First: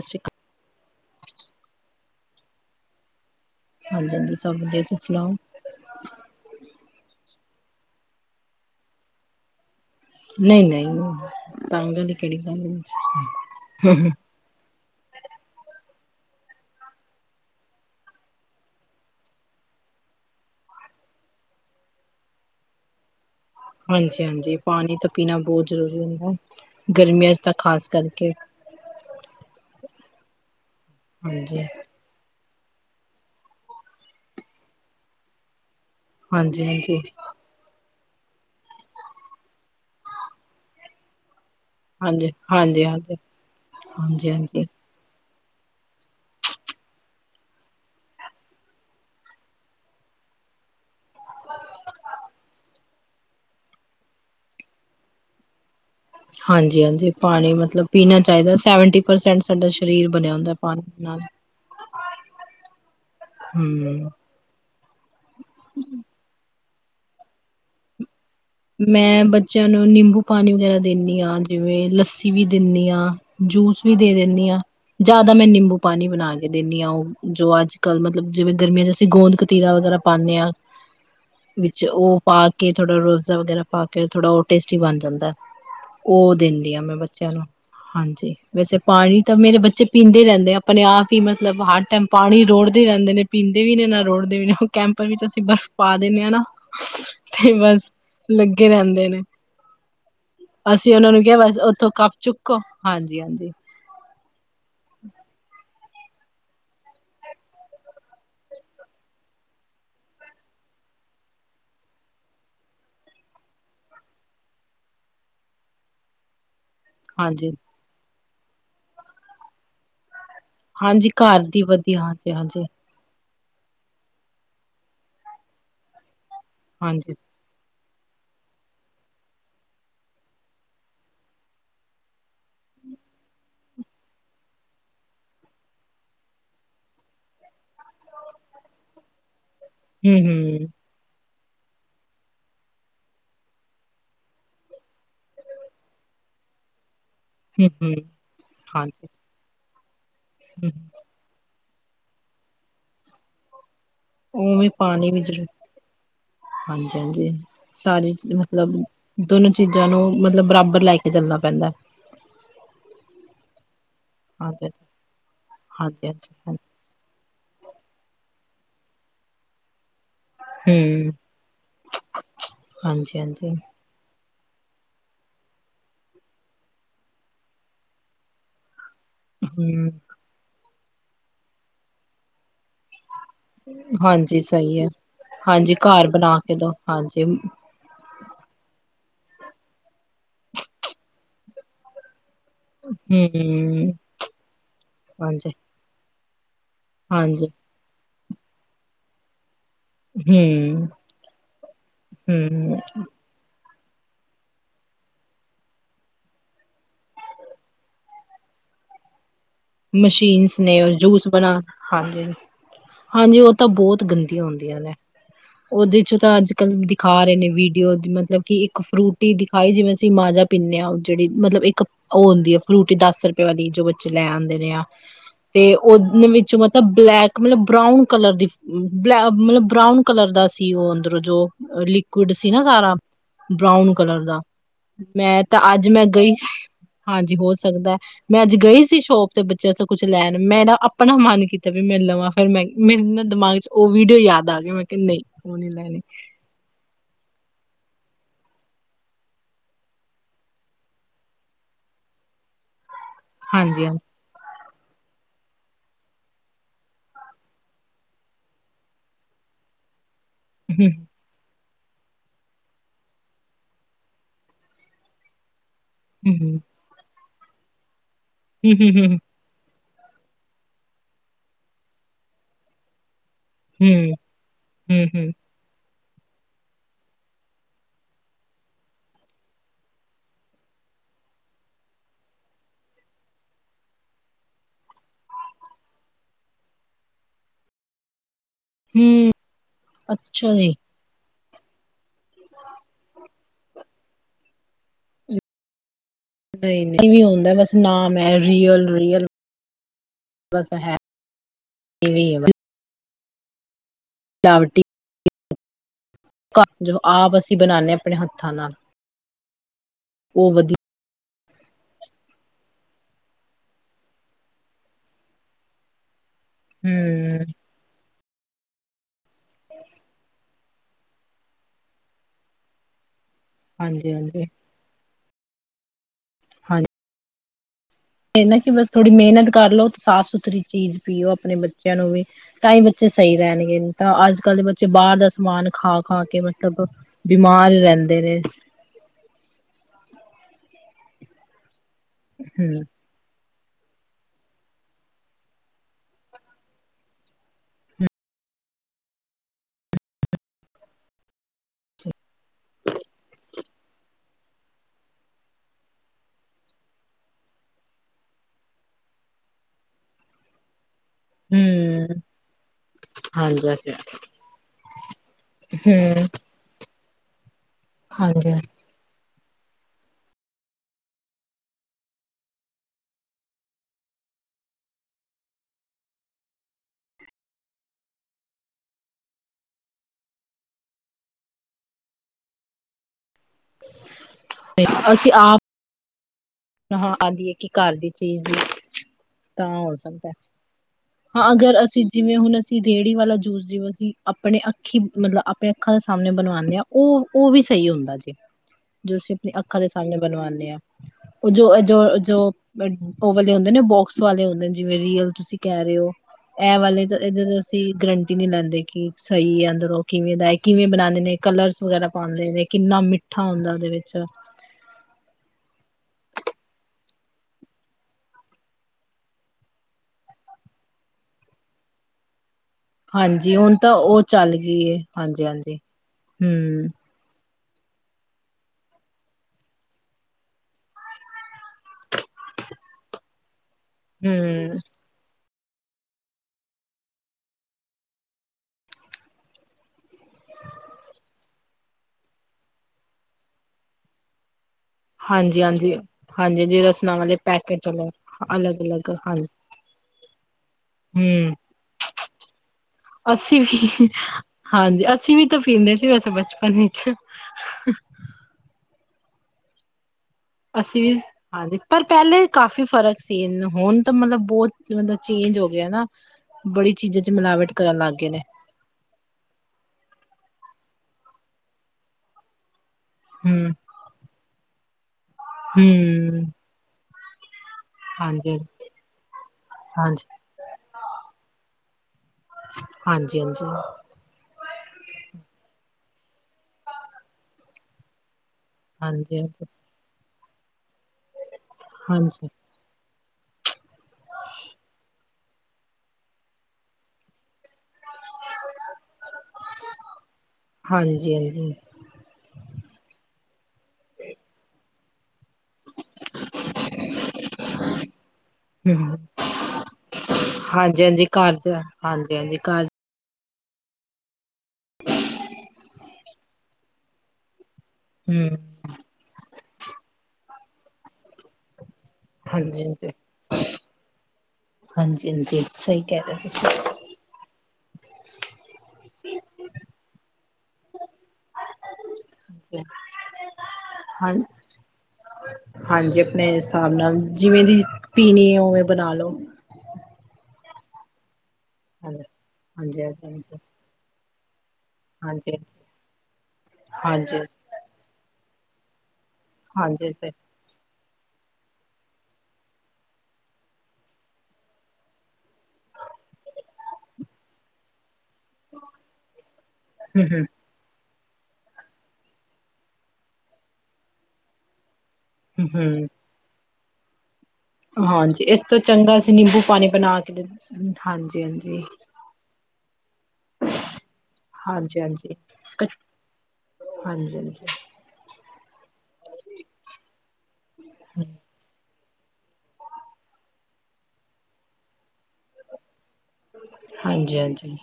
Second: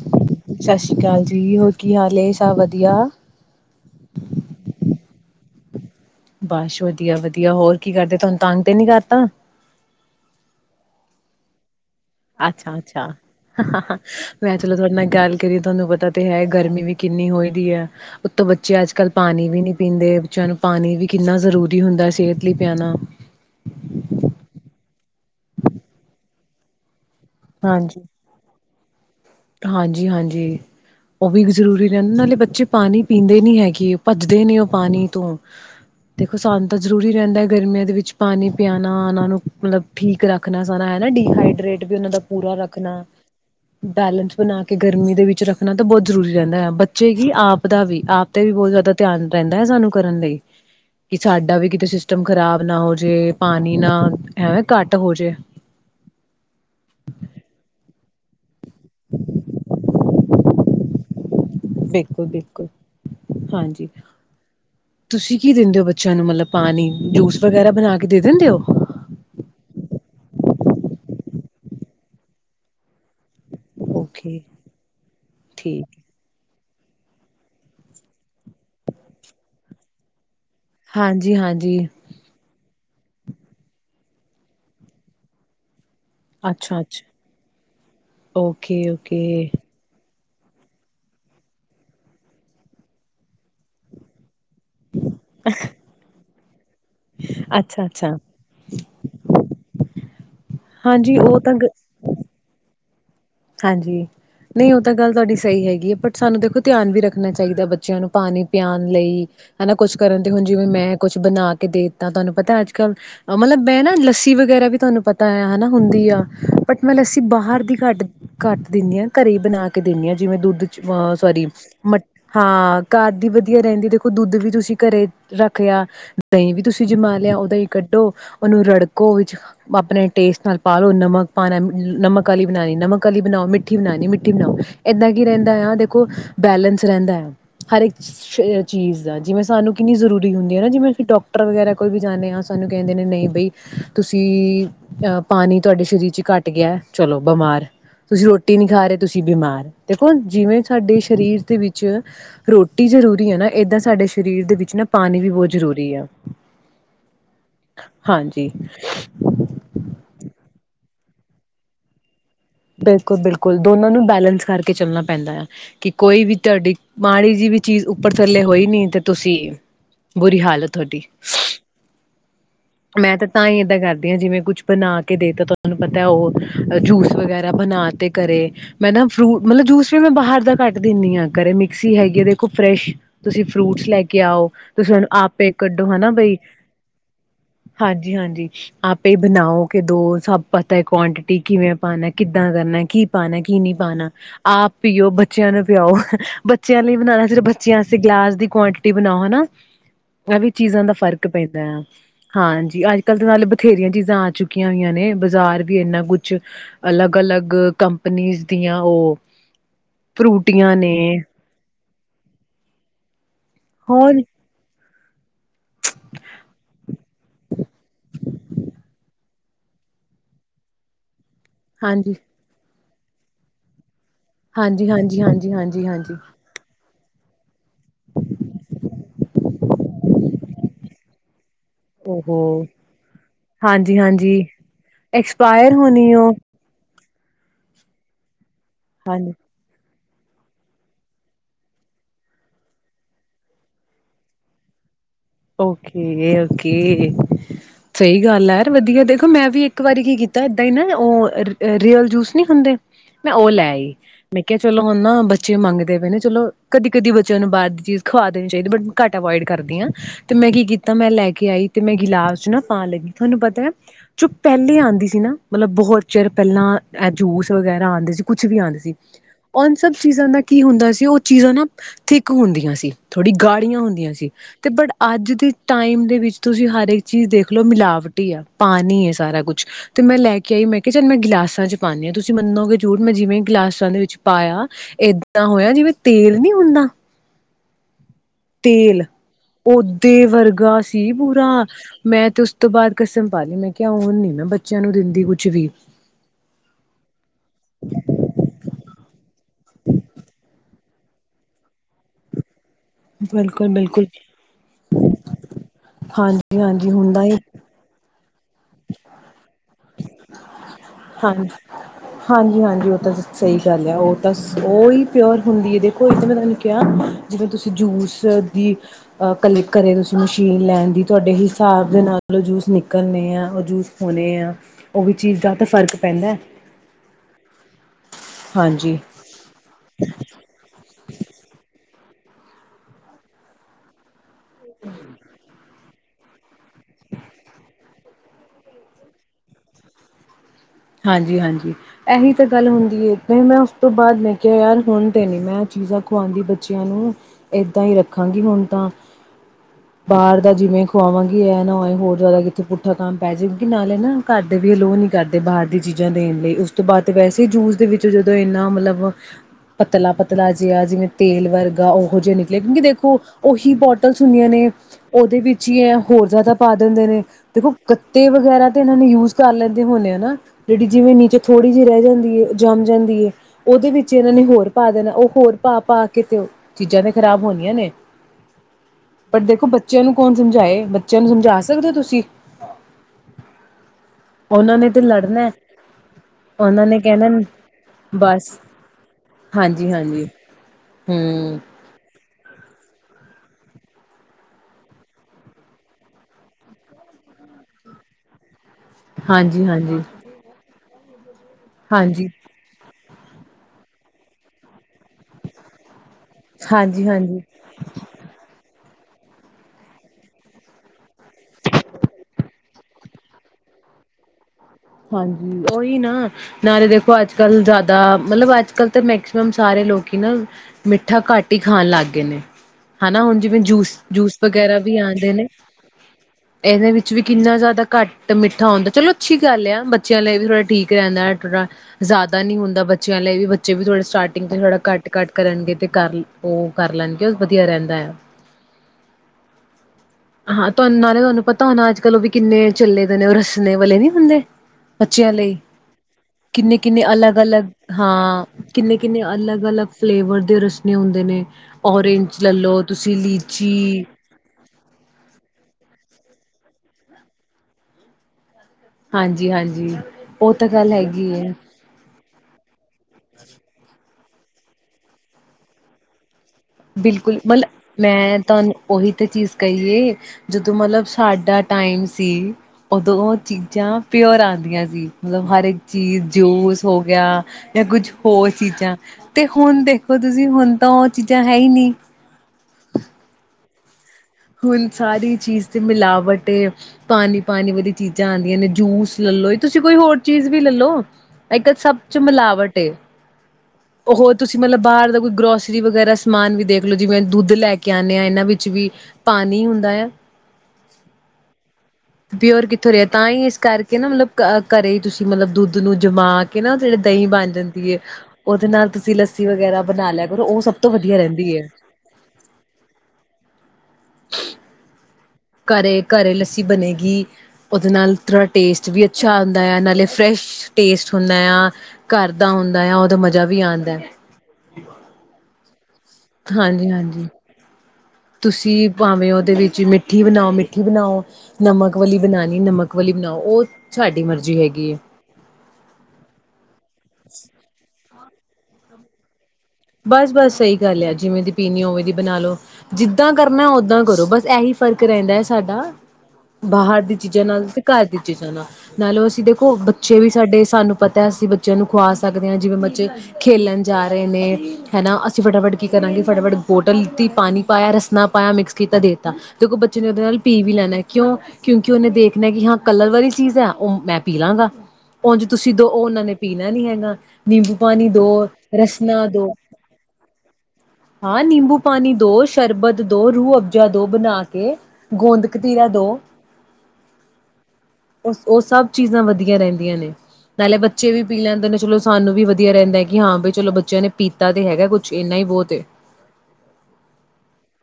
ਸ਼੍ਰੀ ਅਕਾਲ ਸ੍ਰੀ ਅਕਾਲ ਜੀ ਹੋਰ ਕੀ ਹਾਲ [unintelligible] ਆ ਵਧੀਆ ਹਾਂਜੀ ਹਾਂਜੀ ਸਭ ਵਧੀਆ ਤੁਸੀਂ ਸੁਣਾਓ ਬਸ ਵਧੀਆ ਵਧੀਆ ਹੋਰ ਕੀ ਕਰਦੇ ਤੁਹਾਨੂੰ ਤੰਗ ਤੇ ਨੀ ਕਰਤਾ ਨਹੀਂ ਨਹੀਂ ਤੰਗ ਵਾਲੀ ਕਿਹੜੀ ਗੱਲ ਅੱਛਾ ਅੱਛਾ ਮੈਂ ਚਲੋ ਤੁਥਹਾਡੇ ਨਾਲ ਗੱਲ ਕਰੀਏ ਤੁਹਾਨੂੰ ਪਤਾ ਤੇ ਹੈ ਗਰਮੀ ਵੀ ਕਿੰਨੀ ਹੋਈ ਦੀ ਹੈ ਉੱਤੋਂ ਬੱਚੇ ਅੱਜ ਕੱਲ੍ਹ ਪਾਣੀ ਵੀ ਨੀ ਪੀਂਦੇ ਬੱਚਿਆਂ ਨੂੰ ਪਾਣੀ ਵੀ ਕਿੰਨਾ ਜ਼ਰੂਰੀ ਹੁੰਦਾ ਸਿਹਤ ਲਈ ਪਿਆਣਾ ਹਾਂਜੀ ਹਾਂਜੀ ਪਾਣੀ ਤਾਂ ਪੀਣਾ ਬਹੁਤ ਜਰੂਰੀ ਹੁੰਦਾ ਗਰਮੀਆਂ ਤਾਂ ਖ਼ਾਸ ਕਰਕੇ ਹਾਂਜੀ ਹਾਂਜੀ ਉਹ ਵੀ ਹਾਂਜੀ ਜ਼ਰੂਰੀ ਨੇ ਨਾਲੇ ਬੱਚੇ ਪਾਣੀ ਪੀਂਦੇ ਨੀ ਹੈਗੇ ਭੱਜਦੇ ਨੇ ਉਹ ਪਾਣੀ ਤੋਂ ਦੇਖੋ ਹਾਂਜੀ ਸਾਨ ਤਾਂ ਹਾਂਜੀ ਜ਼ਰੂਰੀ ਰਹਿੰਦਾ ਹੈ ਗਰਮੀਆਂ ਦੇ ਵਿੱਚ ਪਾਣੀ ਪਿਆਉਣਾ ਉਹਨਾਂ ਨੂੰ ਮਤਲਬ ਠੀਕ ਰੱਖਣਾ ਸਾਰਾ ਹੈਾ ਡੀਹਾਈਡ ਰੇਟ ਵੀ ਉਹਨਾ ਦਾ ਹਾਂਜੀ ਪੂਰਾ ਹਾਂਜੀ ਹਾਂਜੀ ਰੱਖਣਾ ਹਾਂਜੀ ਬੈਲੈਂਸ ਬਣਾ ਹਾਂਜੀ ਕੇ ਗਰਮੀ ਦੇ ਵਿੱਚ ਰੱਖਣਾ ਤਾਂ ਬਹੁਤ ਜ਼ਰੂਰੀ ਰਹਿੰਦਾ ਹੈ ਬੱਚੇ ਕੀ ਆਪ ਦਾ ਵੀ ਆਪ ਤੇ ਵੀ ਬਹੁਤ ਜ਼ਿਆਦਾ ਧਿਆਨ ਰਹਿੰਦਾ ਹੈ ਸਾਨੂੰ ਕਰਨ ਲਈ ਕਿ ਸਾਡਾ ਵੀ ਕਿਤੇ ਸਿਸਟਮ ਖ਼ਰਾਬ ਨਾ ਹੋ ਜਾੇ ਪਾਣੀ ਨਾ ਹੈਵੇਂ ਘੱਟ ਹੋਜੇ ਹਾਂਜੀ ਹਾਂਜੀ ਪਾਣੀ ਮਤਲਬ ਪੀਣਾ ਚਾਹੀਦਾ ਸਵਨ ਪਰਸੈਂਟ ਸਾਡਾ ਸਰੀਰ ਬਣਿਆ ਹੁੰਦਾ ਪਾਣੀ ਨਾਲ ਬਿਲਕੁਲ ਬਿਲਕੁਲ ਹਾਂਜੀ ਹਮ ਤੁਸੀਂ ਕੀ ਦਿੰਦੇ ਹੋ ਬੱਚਿਆਂ ਨੂੰ ਮਤਲਬ ਪਾਣੀ ਜੂਸ ਵਗੈਰਾ ਬਣਾ ਕੇ ਦੇ ਦਿੰਦੇ ਹੋ ਮੈਂ ਬੱਚਿਆਂ ਨੂੰ ਨਿੰਬੂ ਪਾਣੀ ਵਗੈਰਾ ਦਿੰਦੀ ਹਾਂ ਜਿਵੇਂ ਲੱਸੀ ਵੀ ਦਿੰਦੀ ਹਾਂ ਜੂਸ ਵੀ ਦੇ ਓਕੇ ਦਿੰਦੀ ਹਾਂ ਜਿਆਦਾ ਮੈਂ ਨਿੰਬੂ ਠੀਕ ਪਾਣੀ ਬਣਾ ਕੇ ਦਿੰਦੀ ਆ ਉਹ ਜੋ ਅੱਜ ਕੱਲ ਮਤਲਬ [unintelligible] ਜਿਵੇਂ ਗਰਮੀ ਚ ਅਸੀਂ ਗੋਦ ਤੀਰਾ ਵਗੈਰਾ ਪਾਉਂਦੇ ਹਾਂ ਹਾਂਜੀ ਹਾਂਜੀ ਵਿੱਚ ਉਹ ਪਾ ਥੋੜਾ ਰੋਜ਼ ਜ਼ਾ ਵਗੈਰਾ ਪਾ ਕੇ ਥੋੜ੍ਹਾ ਉਹ ਟੇਸਟੀ ਬਣ ਜਾਂਦਾ ਹੈ ਉਹ ਦਿੰਦੀ ਅੱਛਾ ਆ ਮੈਂ ਅੱਛਾ ਬੱਚਿਆਂ ਨੂੰ ਹਾਂਜੀ ਵੈਸੇ ਓਕੇ ਪਾਣੀ ਤਾਂ ਓਕੇ ਮੇਰੇ ਬੱਚੇ ਪੀਂਦੇ ਰਹਿੰਦੇ ਆਪਣੇ ਆਪ ਹੀ ਮਤਲਬ ਹਰ ਟਾਈਮ ਪਾਣੀ ਰੋੜਦੇ ਹੀ ਰਹਿੰਦੇ ਨੇ ਪੀਂਦੇ ਵੀ ਨੇ ਨਾ ਰੋੜਦੇ ਵੀ ਨੇ ਕੈਂਪ ਵਿੱਚ ਅਸੀਂ ਬਰਫ਼ ਪਾ ਦੇਦੇ ਹ ਹਨਾ ਤੇ ਬਸ ਅੱਛਾ-ਅੱਛਾ ਲੱਗੇ ਰਹਿੰਦੇ ਨੇ ਅਸੀਂ ਉਹਨਾ ਹਾਂਜੀ ਨੂੰ ਕਿਹਾ ਉਹ ਵ ਤਾਂ ਗ ਉੱਥੋਂ ਕੱਪ ਚੁੱਕੋ ਹਾਂਜੀ ਹਾਂਜੀ ਨਹੀਂ ਉਹ ਤਾਂ ਗੱਲ ਤੁਹਾਡੀ ਸਹੀ ਹੈਗੀ ਹੈ ਬਟ ਸਾਨੂੰ ਦੇਖੋ ਧਿਆਨ ਵੀ ਰੱਖਣਾ ਚਾਹੀਦਾ ਬੱਚਿਆਂ ਨੂੰ ਪਾਣੀ ਪਿਆਉਣ ਲਈ ਹਨਾ ਕੁਛ ਕਰਨ ਤੇ ਹੁਣ ਜਿਵੇਂ ਮੈਂ ਕੁਛ ਬਣਾ ਕੇ ਦੇ ਦਿੱਤਾ ਤੁਹਾਨੂੰ ਪਤਾ ਅੱਜ ਕੱਲ ਮਤਲਬ ਮੈਂ ਨਾ ਲੱਸੀ ਵਗੈਰਾ ਵੀ ਤੁਹਾਨੂੰ ਪਤਾ ਹੈ ਹਨਾ ਹੁੰਦੀ ਆ ਬਟ ਮੈਂ ਲੱਸੀ ਹਾਂਜੀ ਬਾਹਰ ਦੀ ਘੱਟ ਕੱਟ ਦਿੰਦੀ ਹਾਂ ਘਰੇ ਹੀ ਬਣਾ ਕੇ ਦਿੰਦੇਾਂ ਜਿਵੇਂ ਦੁੱਧ ਚ ਹਾਂਜੀ ਅ ਘਰ ਸੋਰੀ ਦੀ ਮ ਵਧੀਆ ਹਾਂਜੀ ਹਾਂਜੀ ਹਾਂ ਘਰ ਦੀ ਰਹਿੰਦੀ ਦੇਖੋ ਦੁੱਧ ਵੀ ਤੁਸੀਂ ਘਰੇ ਰੱਖਿਆ ਦਹੀਂ ਵੀ ਤੁਸੀਂ ਹਾਂਜੀ ਜਮਾ ਲਿਆ ਉਹਦਾ ਹੀ ਕੱਢੋ ਉਹਨੂੰ ਰੜਕੋ ਵਿੱਚ ਆਪਣੇ ਟੇਸਟ ਨਾਲ ਪਾਾਲੋ ਨਮਕ ਪਾਣਾ ਨਮਕ ਵਾਲੀ ਬਣਾਉਣੀ ਨਮਕ ਕਲੀ ਬਣਾਓ ਮਿੱਠੀ ਬਣਾਣੀ ਮਿੱਠੀ ਬਣਾਓ ਇਏਦਾਂ ਕੀ ਰਹਿੰਦਾ ਆ ਦੇਖੋ ਬੈਲਂਸ ਰਹਿੰਦਾ ਆ ਹਰ ਇੱਕ ਚੀਜ਼ ਦਾ ਜਿਵੇਂ ਸਾਨੂੰ ਕਿੰਨੀ ਹੂੰ ਜ਼ਰੂਰੀ ਹੁੰਦੀ ਹੂੰ ਹੈ ਨਾ ਜਿਵੇਂ ਡਾ ਡਾਕਟਰ ਵਗੈਰਾ ਕੋਈ ਵੀ ਜਾਂਦੇ ਹਾਂ ਸਾਨੂੰ ਕਹਿੰਦੇ ਨੇ ਨਹੀਂ ਬਈ ਤੁਸੀਂ ਪਾਣੀ ਤੁਹਾਡੇ ਸਰੀਰ 'ਚ ਘੱਟ ਗਿਆ ਚਲੋ ਬਿਮਾਰ ਹੂੰ ਹੂੰ ਤੁਸੀਂ ਰੋਟੀ ਨਹੀਂੀ ਖਾ ਰਹੇ ਹਾਂਜੀ ਤੁਸੀਂ ਬਿਮਾਰ ਦੇਖੋ ਜਿਵੇਂ ਹੂੰ ਸਾਡੇ ਸਰੀਰ ਦੇ ਵਿੱਚ ਚ ਰੋਟੀ ਜ਼ਰੂਰੀ ਹੈ ਨਾ ਏਦਾਂ ਸਾਡੇ ਸਰੀਰ ਦੇ ਉਵੇਂ ਵਿੱਚ ਨਾ ਪਾਣੀ ਵੀਰਤ ਵੀ ਬਹੁਤ ਜ਼ਰੂਰੀ ਆ ਹਾਂਜੀ ਹਾਂਜੀ ਸਾਰੀ ਹਾਂਜੀ ਮਤਲਬ ਦੋਨੋ ਚੀਜ਼ਾਂ ਨੂੰ ਮਤਲਬ ਬਰਾਬਰ ਲੈ ਕੇ ਇਹ ਚੱਲਣਾ ਪੈਂਦਾ ਬਿਲਕੁਲ ਬਿਲਕੁਲ ਦੋਨਾਂ ਨੂੰ ਬੈਲੈਂਸ ਹਾਂਜੀ ਕਰਕੇ ਚੱਲਣਾ ਪੈਂਦਾ ਆ ਕਿ ਹਾਂਜੀ ਕੋਈ ਹਾਂਜੀ ਵੀ ਹਾਂਜੀ ਤੁਹਾਡੀ ਮਾੜੀ ਜੀ ਵਿੱਚ ਚੀਜ਼ ਉੱਪਰ ਥੱਲੇ ਹੋਈ ਨੀ ਤੇ ਤੁਸੀਂ ਬੁਰੀ ਹਾਲ ਹੈ ਤੁਹਾਡੀ ਹੂੰ ਮੈਂ ਹਾਂਜੀ ਤਾਂ ਤਾਂ ਹਾਂਜੀ ਹੀ ਏਦਾਂ ਕਰਦੀ ਹਾਂ ਜੀ ਜਿਵੇਂ ਕੁਛ ਬਣਾ ਕੇ ਦੇਤਾ ਤੁਹਾਨੂੰ ਪਤਾ ਉਹ ਜੂਸ ਵਗੈਰਾ ਬਣਾ ਤੇ ਕਰੇ ਮੈਂ ਨਾ ਫਰੂਟ ਮਤਲਬ ਹੂੰ ਜੂਸ ਵੀ ਮੈਂ ਬਾਹਰ ਦਾ ਕੱਟ ਦਿੰਦੀ ਹ ਘਰੇ ਮਿਕਸੀ ਹੈਗੀ ਆ ਦੇਖੋ ਫਰੈਸ਼ ਤੁਸੀਂ ਫਰੂਟਸ ਲੈ ਕੇ ਹਾਂਜੀ ਆਓ ਸਹੀ ਹੈ ਤੁਸੀਂ ਉਹਨੂੰ ਆਪੇ ਹਾਂਜੀ ਕੱਢੋ ਘਰ ਹਨਾ ਬਈ ਬਣਾ ਕੇ ਦੋ ਹਾਂਜੀ ਹੂੰ ਹਾਂਜੀ ਹਾਂਜੀ ਆਪ ਬਣਾਓ ਕਿ ਦੋ ਸਭ ਪਤਾ ਹੈ ਕੁਆਂਟਿਟੀ ਕਿਵੇਂ ਪਾਣਾ ਕਿੱਦਾਂ ਕਰਨਾ ਕੀ ਪਾਉਣਾ ਕੀ ਨਹੀਂੀ ਪਾਉਣਾ ਆਪ ਪੀਓ ਬੱਚਿਆਂ ਹਾਂਜੀ ਨੂੰ ਪਿਆਓ ਬੱਚਿਆਂ ਲਈ ਬਣਾਉਣਾ ਫਿਰ ਹਾਂਜੀ ਬੱਚਿਆਂਸ ਗਲਾਸ ਦੀ ਕੁਆਂਟਿਟੀ ਬਣਾਓ ਹਨਾ ਇਹ ਵੀ ਚੀਜ਼ਾਂ ਹੂੰ ਦਾ ਫ਼ਰਕ ਪੈਂਦਾ ਆ ਹੂੰ, ਹਾਂਜੀ ਅੱਜ ਕੱਲ੍ਹ ਦੇ ਨਾਲ ਬਥੇਰੀਆਂ ਚੀਜ਼ਾਂ ਆ ਚੁਕੀਆਂ ਹੋਈਆਂ ਨੇ ਬਜ਼ਾਰ ਵੀ ਇਨਾ ਕੁਛ ਅਲੱਗ ਅਲੱਗ ਕੰਪਨੀ ਦੀਆਂ ਉਹ ਮਸ਼ੀਨਸ ਨੇ ਉਹ ਜੂਸ ਬਣਾ ਹਾਂਜੀ ਹਾਂਜੀ ਉ ਤਾਂ ਬਹੁਤ ਹੋਰ ਗੰਦੀਆਂ ਹੁੰਦੀਆਂ ਨੇ ਉਹਦੇ ਚੋਂ ਤਾਂ ਅੱਜ ਕੱਲ ਦਿਖਾ ਰਹੇ ਨੇ ਵੀਡੀਓ ਮਤਲਬ ਕਿ ਇੱਕ ਫਰੂਟ ਟੀ ਦਿਖਾਈ ਜਿਵੇਂ ਅਸੀ ਮਾਜਾ ਪੀਨਦੇ ਹ ਜਿਹੜੀ ਮਤਲਬ ਇੱਕ ਹਾਂਜੀ ਉਹ ਹੁੰਦੀ ਹੈ ਫਰੂਟੀ ਦਸ ਰੁਪਏ ਵਾਲੀ ਜੋ ਬੱਚੇ ਲੈ ਹਾਂਜੀ ਹਾਂਜੀ ਹਾਂਜੀ ਤੇ ਹਾਂਜੀ ਹਾਂਜੀ ਉਹਦੇ ਵਿੱਚ ਮਤਲਬ ਬਲੈਕ ਮਤਲਬ ਬਰਾਊਨ ਕਲਰ ਦੀ ਬਲੈ ਮਤਲਬ ਬਰਾਊਨ ਕਲਰ ਦਾ ਸੀ ਉਹ ਅੰਦਰੋਂ ਜੋ ਲਿਕੁਡ ਓਹੋ ਸੀ ਨਾ ਸਾਰਾ ਬਰਾਊਨ ਹਾਂਜੀ ਕਲਰ ਦਾ ਹਾਂਜੀ ਮੈਂ ਤਾਂ ਐਕਸਪਾਇਰ ਅੱਜ ਮੈਂ ਹੋਣੀ ਗਈ ਉਹ ਸੀ ਹਾਂਜੀ ਹੋ ਸਕਦਾ ਮੈਂ ਅੱਜ ਗਈ ਸੀ ਸ਼ੋਪ ਹਾਂਜੀ ਬੱਚਿਆਂ ਕੁੱਛ ਲੈਣ ਮੈਂ ਨਾ ਆਪਣਾ ਮਨ ਕੀਤਾ ਵੀ ਮੈਂ ਲਵਾਂ ਫਿਰ ਮੈਂ ਮੇਰੇ ਨਾ ਦਿਮਾਗ ਚ ਉਹ ਵੀਡੀਓ ਯਾਦ ਆ ਗ ਮੈਂ ਕਿਹਾ ਨਹੀਂ ਉਹ ਨੀ ਲੈਣੀ ਓਕੇ ਓਕੇ ਸਹੀ ਗੱਲ ਹੈਾਰ ਵਧੀਆ ਦੇਖੋ ਮੈਂ ਵੀ ਇੱਕ ਵਾਰੀ ਕੀ ਕੀਤਾ ਏਦਾਂ ਹੀ ਨਾ ਉਹ ਰੀਅਲ ਜੂਸ ਨਹੀਂੀ ਹੁੰਦੇ ਮੈਂ ਉਹ ਲੈ ਹਾਂਜੀ ਈ ਹਾਂਜੀ ਮੈਂ ਕਿਹਾ ਚਲੋ ਨਾ ਬੱਚੇ ਮੰਗਦੇ ਪਏ ਨੇ ਚਲੋ ਕਦੀ ਕਦੀ ਬੱਚਿਆਂ ਨੂੰ ਬਾਹਰ ਦੀ ਚੀਜ਼ ਖਵਾ ਦੇਣੀ ਚਾਹੀਦੀ ਬਟ ਘੱਟ ਅਵੋਇਡ ਕਰਦੀ ਆ ਤੇ ਮੈਂ ਕੀ ਕੀਤਾ ਹਮ ਮੈਂ ਲੈ ਕੇ ਆਈ ਤੇ ਮੈਂ ਗਿਲਾਸ ਚ ਨਾ ਪਾਉਣ ਲੱਗੀ ਤੁਹਾਨੂੰ ਪਤਾ ਹੈ ਜੋ ਪਹਿਲੇ ਆਉਂਦੀ ਸੀ ਨਾ ਮਤਲਬ ਬਹੁਤ ਚਿਰ ਹਮ ਪਹਿਲਾਂ ਜੂਸ ਵਗੈਰਾ ਆਉਂਦੇ ਸੀ। ਕੁਛ ਵੀ ਆਉਂਦੇ ਸੀ ਹਮ ਹਮ ਉਂਝ। ਸਭ ਚੀਜ਼ਾਂ ਦਾ ਕੀ ਹੁੰਦਾ ਸੀ ਉਹ ਚੀਜ਼ਾਂ ਨਾ ਥਿੱਕ ਹੁੰਦੀਆਂ ਸੀ। ਥੋੜ੍ਹੀ ਗਾੜੀਆ ਹੁੰਦੀਆਂ ਹਮ ਸੀ ਤੇ ਬਟ। ਹਮ ਅੱਜ ਦੇ ਟਾਈਮ ਦੇ। ਵਿੱਚ ਤੁਸੀਂ ਹਰ ਇੱਕ ਚੀਜ਼ ਦੇਖ ਲਓ ਮਿਲਾਵਟੀ ਆ ਪਾਣੀ ਹੈ ਸਾਰਾ ਕੁਛ ਤੇ ਮੈਂ ਲੈ ਕੇ ਆਈ ਮੈਂ ਕਿਹਾ ਚੱਲ ਮੈਂ ਵਿੱਚ ਗਿਲਾਸਾਂ ਚ ਪਾਉਦੀ ਹਾਂ ਤੁਸੀਂ ਮੰਨੋਗੇ ਜੂਠ ਮੈਂ ਜਿਵੇਂ ਗਿਲਾਸਾਂ ਦੇ ਵਿੱਚ ਪਾਇਆ ਏਦਾਂ ਹੋਇਆ ਜਿਵੇਂ ਤੇਲ ਨੀ ਹੁੰਦਾ। ਤੇਲ ਹਮ ਓਦੇ ਅੱਛਾ ਜੀ ਵਰਗਾ ਸੀ ਬੂ। ਹਾਂ ਮੈਂ ਤੇ ਉਸ ਤੋਂ ਬਾਅਦ ਕਸਮ ਪਾ ਲਈ ਮੈਂ ਕਿਹਾ ਹੁਣ ਨੀ ਮੈਂ ਬੱਚਿਆਂ ਨੂੰ ਦਿੰਦੀ ਕੁਛ ਵੀ। ਨਹੀਂ ਨਹੀਂ ਇਹ ਵੀ ਹੁੰਂਦਾ ਬਸ ਨਾਮ ਹੈ ਰੀਅਲ ਰੀਅਲ ਬਸ ਹੈ ਬਿਲਕੁਲ ਬਿਲਕੁਲ। ਲਾਵਟੀ। ਹਾਂਜੀ ਘਰ ਹਾਂਜੀ ਜਦੋਂ ਹੁੰਦਾ ਹੀ ਆਪ ਅਸੀਂ ਬਣਾਉਦੇ ਹਾਂ। ਆਪਣੇ ਹੱਥਾਂ ਨਾਲ। ਉਹ ਵਧੀਆ ਹਾਂਜੀ ਹਾਂਜੀ ਹਾਂਜੀ। ਉਹ ਤਾਂ ਸਹੀ ਗੱਲ ਹੈ ਉਹ ਤਾਂ ਉਹ ਹੀ ਪਿਓਰ ਹੁੰਦੀ ਹੈ ਦੇਖੋ ਇੱਕ ਮੈਂ। ਤੈਨੂੰ ਕਿਹਾ ਹਮ ਜਿਵੇਂ ਤੁਸੀਂ ਜੂਸ। ਦੀ ਕਲਿਕ ਕਰੇ ਤੁਸੀਂ ਮਸ਼ੀਨ ਲੈਣ ਦੀ ਤੁਹਾਡੇ ਹਿਸਾਬ ਦੇ ਨਾਲ ਜੂਸ ਨਿਕਲਣੇ ਆ। ਉਹ ਜੂਸ ਹਾਂਜੀ ਹੋਣੇ ਹਾਂਜੀ ਆ ਉਹ ਵੀ। ਚੀਜ਼ ਦਾ ਤਾਂ ਫ਼ਰਕ ਪੈਂਦਾ ਹੈ। ਹਾਂਜੀ। ਤੇ ਨਾ ਕਿ ਬਸ ਹਾਂਜੀ ਥੋੜੀ ਮਿਹਨਤ ਕਰ ਲਓ ਸਾਫ਼ ਸੁਥਰੀ ਚੀਜ਼ ਪੀਓ ਆਪਣੇ ਬੱਚੇ। ਬੱਚਿਆਂ ਨੂੰ ਵੀ ਤਾਂ ਹੀ ਬੱਚੇ ਸਹੀ ਰਹਿਣਗੇ ਨਹੀਂ ਤਾਂ ਅੱਜ। ਅੱਜ ਕੱਲ ਦੇ ਬੱਚੇ ਬਾਹਰ ਦਾ ਸਮਾਨ ਖਾ। ਖਾ ਕੇ ਮਤਲਬ ਬਿਮਾਰ ਰਹਿੰਦੇ ਨੇ। ਹਾਂਜੀ ਹਾਂਜੀ। ਇਹੀ ਤਾਂ ਗੱਲ ਹਮ ਹੁੰਦੀ ਹੈ ਨਹੀਂ ਮੈਂ। ਉਸ ਤੋਂ ਬਾਅਦ ਮੈਂ ਕਿਹਾ ਯਾਰ ਹੁਣ ਤੇ ਨੀ ਮੈਂ ਚੀਜ਼ਾਂ ਖੁਵਾਉਂਦੀ ਬੱਚਿਆਂ ਨੂੰ ਏਦਾਂ ਹੀ ਰੱਖਾਂਗੀ ਹੁਣ ਤਾਂ ਬਾਹਰ ਦਾ ਜਿਵੇਂ ਖਵਾਵਾਂਗੀ। ਕੀ ਇਹ ਨਾ ਹੋਏ ਹੋਰ ਜ਼ਿਆਦਾ ਕਿੱਥੇ ਪੁੱਠਾ ਕੰਮ ਪੈ ਜਾਵੇ। ਨਾਲੇ ਨਾ ਘਰਦੇ ਵੀ ਅਲੋਹ ਨੀ ਕਰਦੇ। ਅਤੇ ਬਾਹਰ ਦੀ ਚੀਜ਼ਾਂ ਦੇਣ ਲਈ ਉਸ ਤੋਂ ਬਾਅਦ ਵੈਸੇ ਹੀ ਜੂਸ ਦੇ ਵਿੱਚ ਜਦੋਂ ਇੰਨਾ ਮਤਲਬ ਪਤਲਾ ਪਤਲਾ ਜਿਹਾ ਜਿਵੇਂ। ਤੇਲ ਵਰਗਾ ਉਹੋ ਹਮ ਜਿਹੇ ਨਿਕਲੇ ਕਿਉਂਕਿ ਦੇਖੋ ਉਹੀ ਬੋਟਲਸ ਹੁੰਦੀਆਂ ਨੇ ਉਹਦੇ ਵਿੱਚ ਹੀ ਹੈ ਹੋਰ ਜ਼ਿਆਦਾ ਪਾ ਦਿੰਦੇ ਨੇ। ਦੇਖੋ। ਕੱਤੇ ਹਮ ਵਗੈਰਾ ਤੇ ਇਹਨਾਂ ਨੇ ਯੂਜ। ਕਰ ਲੈਂਦੇ ਹੋਣੇ ਆ। ਹਨਾ ਜਿਹੜੀ ਜਿਵੇਂ ਨੀਚੇ ਥੋੜੀ ਜਿਹੀ ਰਹਿ ਜਾਂਦੀ ਹੈ ਜੰਮ ਜਾਂਦੀ ਹੈ ਉਹਦੇ ਵਿੱਚ ਇਹਨਾਂ ਨੇ ਹੋਰ ਪਾ ਦੇਣਾ ਉਹ ਹੋਰ ਪਾ ਪਾ ਕੇ ਤੇ ਚੀਜ਼ਾਂ ਨੇ ਖ਼ਰਾਬ ਹੋਣੀਆਂ ਨੇ ਪਰ ਦੇਖੋ ਬੱਚਿਆਂ ਨੂੰ ਕੌਣ ਸਮਝਾਏ ਬੱਚਿਆਂ ਨੂੰ ਸਮਝਾ ਸਕਦੇ ਹੋ ਤੁਸੀਂ। ਉਹਨਾਂ ਨੇ। ਅਸੀਂ ਲੜਨਾ। ਆਪ ਉਹਨਾਂ ਨੇ ਹਾਂ ਕਹਿਣਾ ਆਂਦੀ ਹੈ ਕਿ ਘਰ ਦੀ ਚੀਜ਼ ਦੀ ਬਸ ਤਾਂ ਹਾਂਜੀ ਹੋ ਹਾਂਜੀ ਸਕਦਾ ਹੈ ਹਮ ਅਗਰ ਅਸੀਂ। ਜਿਵੇਂ ਹੁਣ ਅਸੀਂ ਰੇਹੜੀ ਵਾਲਾ ਜੂਸ, ਜਿਵੇ ਅਸੀਂ ਆਪਣੇ ਅੱਖੀ ਮਤਲਬ ਆਪਣੇ ਅੱਖਾਂ ਦੇ ਸਾਮਣੇ ਬਣਵਾਉਂਦੇ ਹਾਂ, ਉਹ ਉਹ ਵੀ ਸਹੀ ਹੁੰਦਾ ਜੇ। ਜੋ ਅਸੀਂ ਆਪਣੀ ਹਾਂਜੀ ਅੱਖਾਂ ਦੇ ਹਾਂਜੀ ਸਾਮਣੇ ਬਣਵਾਉਂਦੇ ਹਾਂ। ਹਾਂਜੀ ਹਾਂਜੀ [unintelligible] ਉਹ ਵਾਲੇ ਹੁੰਦੇ, ਬੋਕਸ ਵਾਲੇ ਹੁੰਦੇ, ਜਿਵੇਂ ਰੀਅਲ ਤੁਸੀਂ ਕਹਿ ਰਹੇ ਹੋ। ਇਹ ਵਾਲੇ ਤਾਂ, ਹਾਂਜੀ ਇਹਦੇ ਅਸੀਂ ਗਰੰਟੀ ਨਹੀਂ ਲੈਂਦੇ ਕਿ ਸਹੀ ਹੈ, ਅੰਦਰੋਂ ਕਿਵੇਂ ਦਾ ਕਿਵੇਂ ਬਣਾਦੇ ਨੇ, ਕਲਰ ਵਗੈਰਾ ਪਾਉਂਦੇ ਨੇ, ਕਿੰਨਾ ਮਿੱਠਾ ਹੁੰਦਾ ਉਹਦੇ ਵਿੱਚ ਹਾਂਜੀ, ਉਹੀ ਨਾ। ਨਾਲੇ ਦੇਖੋ, ਅੱਜ-ਕੱਲ ਜ਼ਿਆਦਾ ਮਤਲਬ ਅੱਜ ਕੱਲ ਤਾਂ ਮੈਕਸੀਮਮ ਸਾਰੇ ਲੋਕ ਹੀ ਨਾ ਮਿੱਠਾ ਘੱਟ ਹੀ ਖਾਣ ਲੱਗ ਗਏ ਨੇ। ਹਨਾ, ਹੁਣ ਹਾਂਜੀ ਜਿਵੇਂ ਤਾਂ ਉਹ ਜੂਸ-ਜੂਸ ਚੱਲ ਗਈ ਵਗੈਰਾ ਵੀ ਏ। ਆਉਂਦੇ ਹਾਂਜੀ ਨੇ, ਹਾਂਜੀ ਹਮ ਇਹਦੇ ਵਿੱਚ ਵੀ ਕਿੰਨਾ ਜ਼ਿਆਦਾ ਘੱਟ ਮਿੱਠਾ ਹੁੰਂਦਾ, ਚਲੋ ਠੀਕ। ਗੱਲ ਆ, ਬੱਚਿਆਂ ਲਈ ਵੀ ਥੋੜ੍ਹਾ ਠੀਕ ਰਿੰਦਾ ਥੋੜਾ। ਜ਼ਿਆਦਾ ਨੀ ਹੁੰਦਾ ਬੱਚਿਆਂ ਲਈ ਵੀ, ਬੱਚੇ ਵੀ ਥੋੜੇ ਸਟਾਰਟਿੰਗ ਤੋਂ ਹਮ ਥੋੜਾ ਘੱਟ ਘੱਟ ਕਰਨਗੇ। ਤੇ ਕਰ, ਉਹ ਕਰ ਲੈਣਗੇ। ਵਧੀਆ ਰਹਿੰਦਾ ਆ। ਹਾਂ, ਤੁਵਾਨੁ ਨਾਲੇ ਤੁਹਾਨੂੰ ਪਤਾ ਹੋਣਾ, ਅੱਜ ਕੱਲ ਉਹ ਵੀ ਕਿੰਨੇ ਚੱਲੇ ਦੇ ਨੇ, ਉਹ ਰੱਸਨੇ ਵਾਲੇ ਨੀ। ਹੁੰਦੇ। ਬੱਚਿਆਂ ਲਈ ਹਾਂਜੀ ਹਾਂਜੀ ਹਾਂਜੀ ਕਿੰਨੇ ਜੀ ਕਿੰਨੇ ਰਸਨਾ ਵਾਲੇ ਅਲੱਗ-ਅਲੱਗ ਪੈਕੇਟ ਚਲੇ ਹਾਂ? ਅਲੱਗ ਕਿੰਨੇ ਅਲੱਗ ਕਿੰਨੇ ਹਾਂਜੀ ਅਲੱਗ-ਅਲੱਗ ਫਲੇਵਰ ਦੇ ਰਸਣੇ ਹੁੰਦੇ ਨੇ? ਹਮ ਓਰੇਂਜ ਲੈਲੋ, ਤੁਸੀਂ ਅਸੀਂ ਲੀਚੀ ਵੀ ਹਾਂਜੀ ਅਸੀਂ ਵੀ ਤਾਂ ਪੀਂਦੇ ਸੀ ਵੈਸੇ ਬਚਪਨ ਵਿਚ। ਹਾਂਜੀ, ਹਾਂਜੀ। ਉਹ ਤਾਂ ਗੱਲ ਅੱਸੀਂ ਵੀ ਹੈਗੀ ਹੈ ਹਾਂਜੀ, ਪਰ ਪਹਿਲੇ। ਕਾਫੀ ਫਰਕ ਸੀ ਏਨੂੰ, ਹੁਣ। ਤਾਂ ਮਤਲਬ, ਬਹੁਤ ਜ਼ਿਆਦਾ ਚੇਂਜ ਹੋ ਗਿਆ ਹਨਾ ਬਿਲਕੁਲ, ਮਤਲਬ ਮੈਂ ਤੁਹਾਨੂੰ ਉਹੀ ਤੇ ਚੀਜ਼ ਕਹੀਏ। ਜਦੋਂ ਮਤਲਬ ਸਾਡਾ ਟਾਈਮ ਸੀ ਉਦੋਂ ਹੂੰ ਚੀਜ਼ਾਂ ਪਿਓਰ ਆਂਦੀਆਂ ਜੀ। ਮਤਲਬ, ਹਰ ਇੱਕ ਚੀਜ਼ ਹੂੰ ਜੂਸ ਹੋ। ਗਿਆ। ਜਾਂ, ਕੁੱਝ ਹੋਰ ਹਾਂਜੀ ਚੀਜ਼ਾਂ ਤੇ ਹੁਣ ਦੇਖੋ। ਹਾਂਜੀ ਤੁਸੀਂ ਹੁਣ ਤਾਂ ਉਹ ਚੀਜ਼ਾਂ। ਇਨੀ ਹਾਂਜੀ, ਹਾਂਜੀ। ਹੁਣ, ਸਾਰੀ ਚੀਜ਼ ਤੇ ਮਿਲਾਵਟ ਏ। ਪਾਣੀ, ਪਾਣੀ ਵਾਲੀ ਚੀਜ਼ਾਂ। ਨੇ, ਜੂਸ ਲੈ ਹਾਂਜੀ ਲੋ। ਤੁਸੀਂ ਕੋਈ ਹੋਰ। ਚੀਜ਼ ਵੀ ਲੈਲੋ ਅੱਜ ਕੱਲ੍ਹ ਸਭ ਚ ਹਾਂਜੀ ਮਿਲਾਵਟ ਉਹ ਤੁਸੀਂ ਮਤਲਬ ਬਾਹਰ ਦਾ ਕੋਈ ਗਰੋਸਰੀ ਵਗੈਰਾ ਸਮਾਨ ਵੀ ਦੇਖਲੋ ਜਿਵੇਂ ਦੁੱਧ ਲੈ ਕੇ ਆਉਂਦੇ ਹਾਂ ਇਹਨਾਂ ਵਿੱਚ ਵੀ ਪਾਣੀ ਹੁੰਦਾ ਆ ਹਾਂਜੀ ਹਾਂਜੀ ਪਿਓਰ ਕਿੱਥੋਂ ਰਿਹਾ ਤਾਂ ਹੀ ਇਸ ਕਰਕੇ ਨਾ ਮਤਲਬ ਘਰੇ ਹੀ ਤੁਸੀਂ ਮਤਲਬ ਦੁੱਧ ਨੂੰ ਜਮਾ ਕੇ ਨਾ ਜਿਹੜੇ ਦਹੀਂ ਬਣ ਜਾਂਦੀ ਉਹਦੇ ਨਾਲ ਤੁਸੀਂ ਹੂੰ ਲੱਸੀ ਵਗੈਰਾ ਬਣਾ ਲਿਆ ਕਰ ਉਹ ਸਭ ਤੋਂ ਹਾਂਜੀ ਵਧੀਆ ਹਾਂਜੀ ਰਹਿੰਦੀ ਘਰ ਹੈ ਦਾ ਹਾਂਜੀ ਹਾਂਜੀ ਘਰ ਘਰੇ ਘਰ ਲੱਸੀ ਬਣੇਗੀ ਉਹਦੇ ਨਾਲ ਹੂੰ ਥੋੜ੍ਹਾ ਟੇਸਟ ਵੀ ਅੱਛਾ ਹਦਾ ਆ ਨਾਲੇ ਫਰੈਸ਼ ਟੇਸਟ ਹੁੰਦਾ ਆ ਘਰ ਦਾ ਹੁੰਦਾ ਹਾਂਜੀ ਆ ਹਾਂਜੀ ਉਹਦਾ ਮਜ਼ਾ ਵੀ ਆਉਂਦਾ ਹਾਂਜੀ ਹਾਂਜੀ ਸਹੀ ਕਹਿ ਰਹੇ ਹਾਂਜੀ ਤੁਸੀਂ ਹਾਂਜੀ ਤੁਸੀਂ ਭਾਵੇਂ ਉਹਦੇ ਵਿੱਚ ਮਿੱਟੀ ਮਠੀ ਬਣਾਓ ਮਿੱਠੀ ਬਣਾਓ ਨਮਕ ਵਾਲੀ ਬਣਾਉਣੀ ਨਮਕ ਵਾਲੀ ਬਣਾਓ ਉਹ ਸਾਡੀ ਹਾਂ ਮਰਜ਼ੀ ਹੈਗੀ ਹੈ ਹਾਂਜੀ ਆਪਣੇ ਹਿਸਾਬ ਜਿਵੇਂ ਦੀ ਪੀਣੀ ਵੇੈਂ ਬਣਾ ਲੋੋ ਬਸ ਬਸ ਸਹੀ ਗੱਲ ਆ ਜਿਵੇਂ ਦੀ ਪੀਣੀ ਉਹਵੇ ਦੀ ਹਾਂਜੀ ਬਣਾ ਲੋੋ ਹਾਂਜੀ ਜਿੱਦਾਂ ਹਾਂਜੀ ਕਰਨਾ ਉਓਦਾਂ ਕਰੋ ਬਸ ਆਈ ਫ਼ਰਕ ਰਹਿੰਦਾ ਹੈ ਹਾਂਜੀ, ਸਾਡਾ ਬਾਹਰ ਦੀ ਹਾਂਜੀ, ਚੀਜ਼ਾਂ ਨਾਲ ਤੇ ਘਰ ਦੀ ਚੀਜ਼ਾਂ ਨਾਲ [unintelligible] ਦੇਖੋ ਹਾਂਜੀ ਬੱਚੇ ਵੀ ਸਰ ਸਾਡੇ ਸਾਨੂੰ ਪਤਾ ਸੀ ਬੱਚਿਆਂ ਨੂੰ ਖੁਵਾ ਸਕਦੇ ਹਾਂ ਜਿਵੇਂ ਬੱਚੇ ਖੇਲਣ ਜਾ ਰਹੇ ਨੇ ਹਨਾ ਅਸੀਂ ਫਟਾਫਟ ਕੀ ਕਰਾਂਗੇ ਫਟਾਫਟ ਬੋਟਲ ਤੇ ਪਾਣੀ ਪਾਇਆ ਰਸਨਾ ਪਾਇਆ ਮਿਕਸ ਕੀਤਾ ਦੇਤਾ ਤੇੋ ਬੱਚੇ ਨੇ ਉਹਦੇ ਹੂੰ, ਨਾਲ ਪੀ ਵੀ ਲੈਣਾ ਕਿਉਂ ਕਿਉਂਕਿ ਉਹਨੇ ਦੇਖਣਾ ਕਿ ਹਾਂ ਕਲਰ ਵਾਲੀ ਚੀਜ਼ ਹੈ ਉਹ ਮੈਂ ਪੀ ਲਾਂਗਾ ਉਝ ਹੂੰ, ਤੁਸੀਂ ਦੋ ਹੂੰ ਉਹਨਾਂ ਨੇ ਪੀਣੀ ਨਾ ਨਹੀਂ ਹੈਗਾ ਨਿੰਬੂ ਪਾਣੀ ਦੋ ਹਾਂਜੀ ਇਸ ਤੋਂ ਚੰਗਾ ਰਸਨਾ ਅਸੀਂ ਦੋ ਨਿੰਬੂ ਪਾਣੀ ਬਣਾ ਕੇ ਹਾਂਜੀ ਹਾਂ ਨਿੰਬੂ ਹਾਂਜੀ ਪਾਣੀ ਦੋ ਸ਼ਰਬਤ ਦੋ ਰੂਹ ਅਬਜਾ ਦੋ ਬਣਾ ਕੇ ਹਾਂਜੀ ਹਾਂਜੀ, ਗੋਂਦ ਕਤੀਰਾ ਦੋ ਹਾਂਜੀ, ਉਹ ਸਭ ਚੀਜ਼ਾਂ ਵਧੀਆ ਰਹਿੰਦੀਆਂ ਨੇ ਨਾਲੇ ਬੱਚੇ ਵੀ ਪੀ ਲੈਂਦੇ ਨੇ ਚਲੋ ਸਾਨੂੰ ਵੀ ਵਧੀਆ ਰਹਿੰਦਾ ਹੈ ਕਿ ਹਾਂ ਬਈ ਚਲੋ ਬੱਚਿਆਂ ਨੇ ਪੀਤਾ ਤੇ ਹੈਗਾ ਕੁਛ ਇੰਨਾ ਹੀ ਬਹੁਤ ਏ। ਹਾਂਜੀ ਹਾਂਜੀ।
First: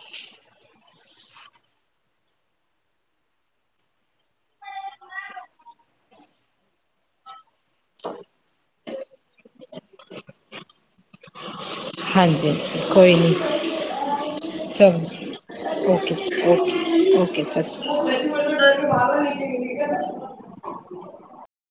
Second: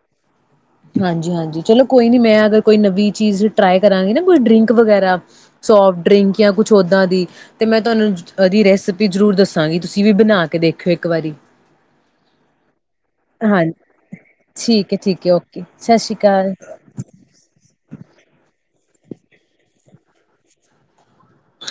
ਹਾਂਜੀ ਹਾਂਜੀ ਚਲੋ ਕੋਈ ਨੀ ਮੈਂ ਅਗਰ ਕੋਈ ਨਵੀਂ ਚੀਜ਼ ਟਰਾਈ ਕਰਾਂਗੀ ਨਾ ਕੋਈ ਡਰਿੰਕ ਵਗੈਰਾ ਸੋਫਟ ਡਰਿੰਕ ਜਾਂ ਕੁਛ ਓਦਾਂ ਦੀ। ਤੇ ਮੈਂ ਤੁਹਾਨੂੰ ਔਦੀ ਰੈਸਪੀ ਜ਼ਰੂਰ ਦੱਸਾਂਗੀ ਤੁਸੀਂ ਵੀ ਬਣਾ ਕੇ ਦੇਖਿਓ ਇੱਕ ਵਾਰੀ। ਹਾਂਜੀ ਕੋਈ ਨੀ ਹਾਂਜੀ, ਠੀਕ ਹੈ ਠੀਕ ਚਲੋ ਹੈ ਓਕ ਓਕੇ ਜੀ ਓਕੇ ਓਕੇ ਸਤ ਸ਼੍ਰੀ ਕਾਲ [unintelligible]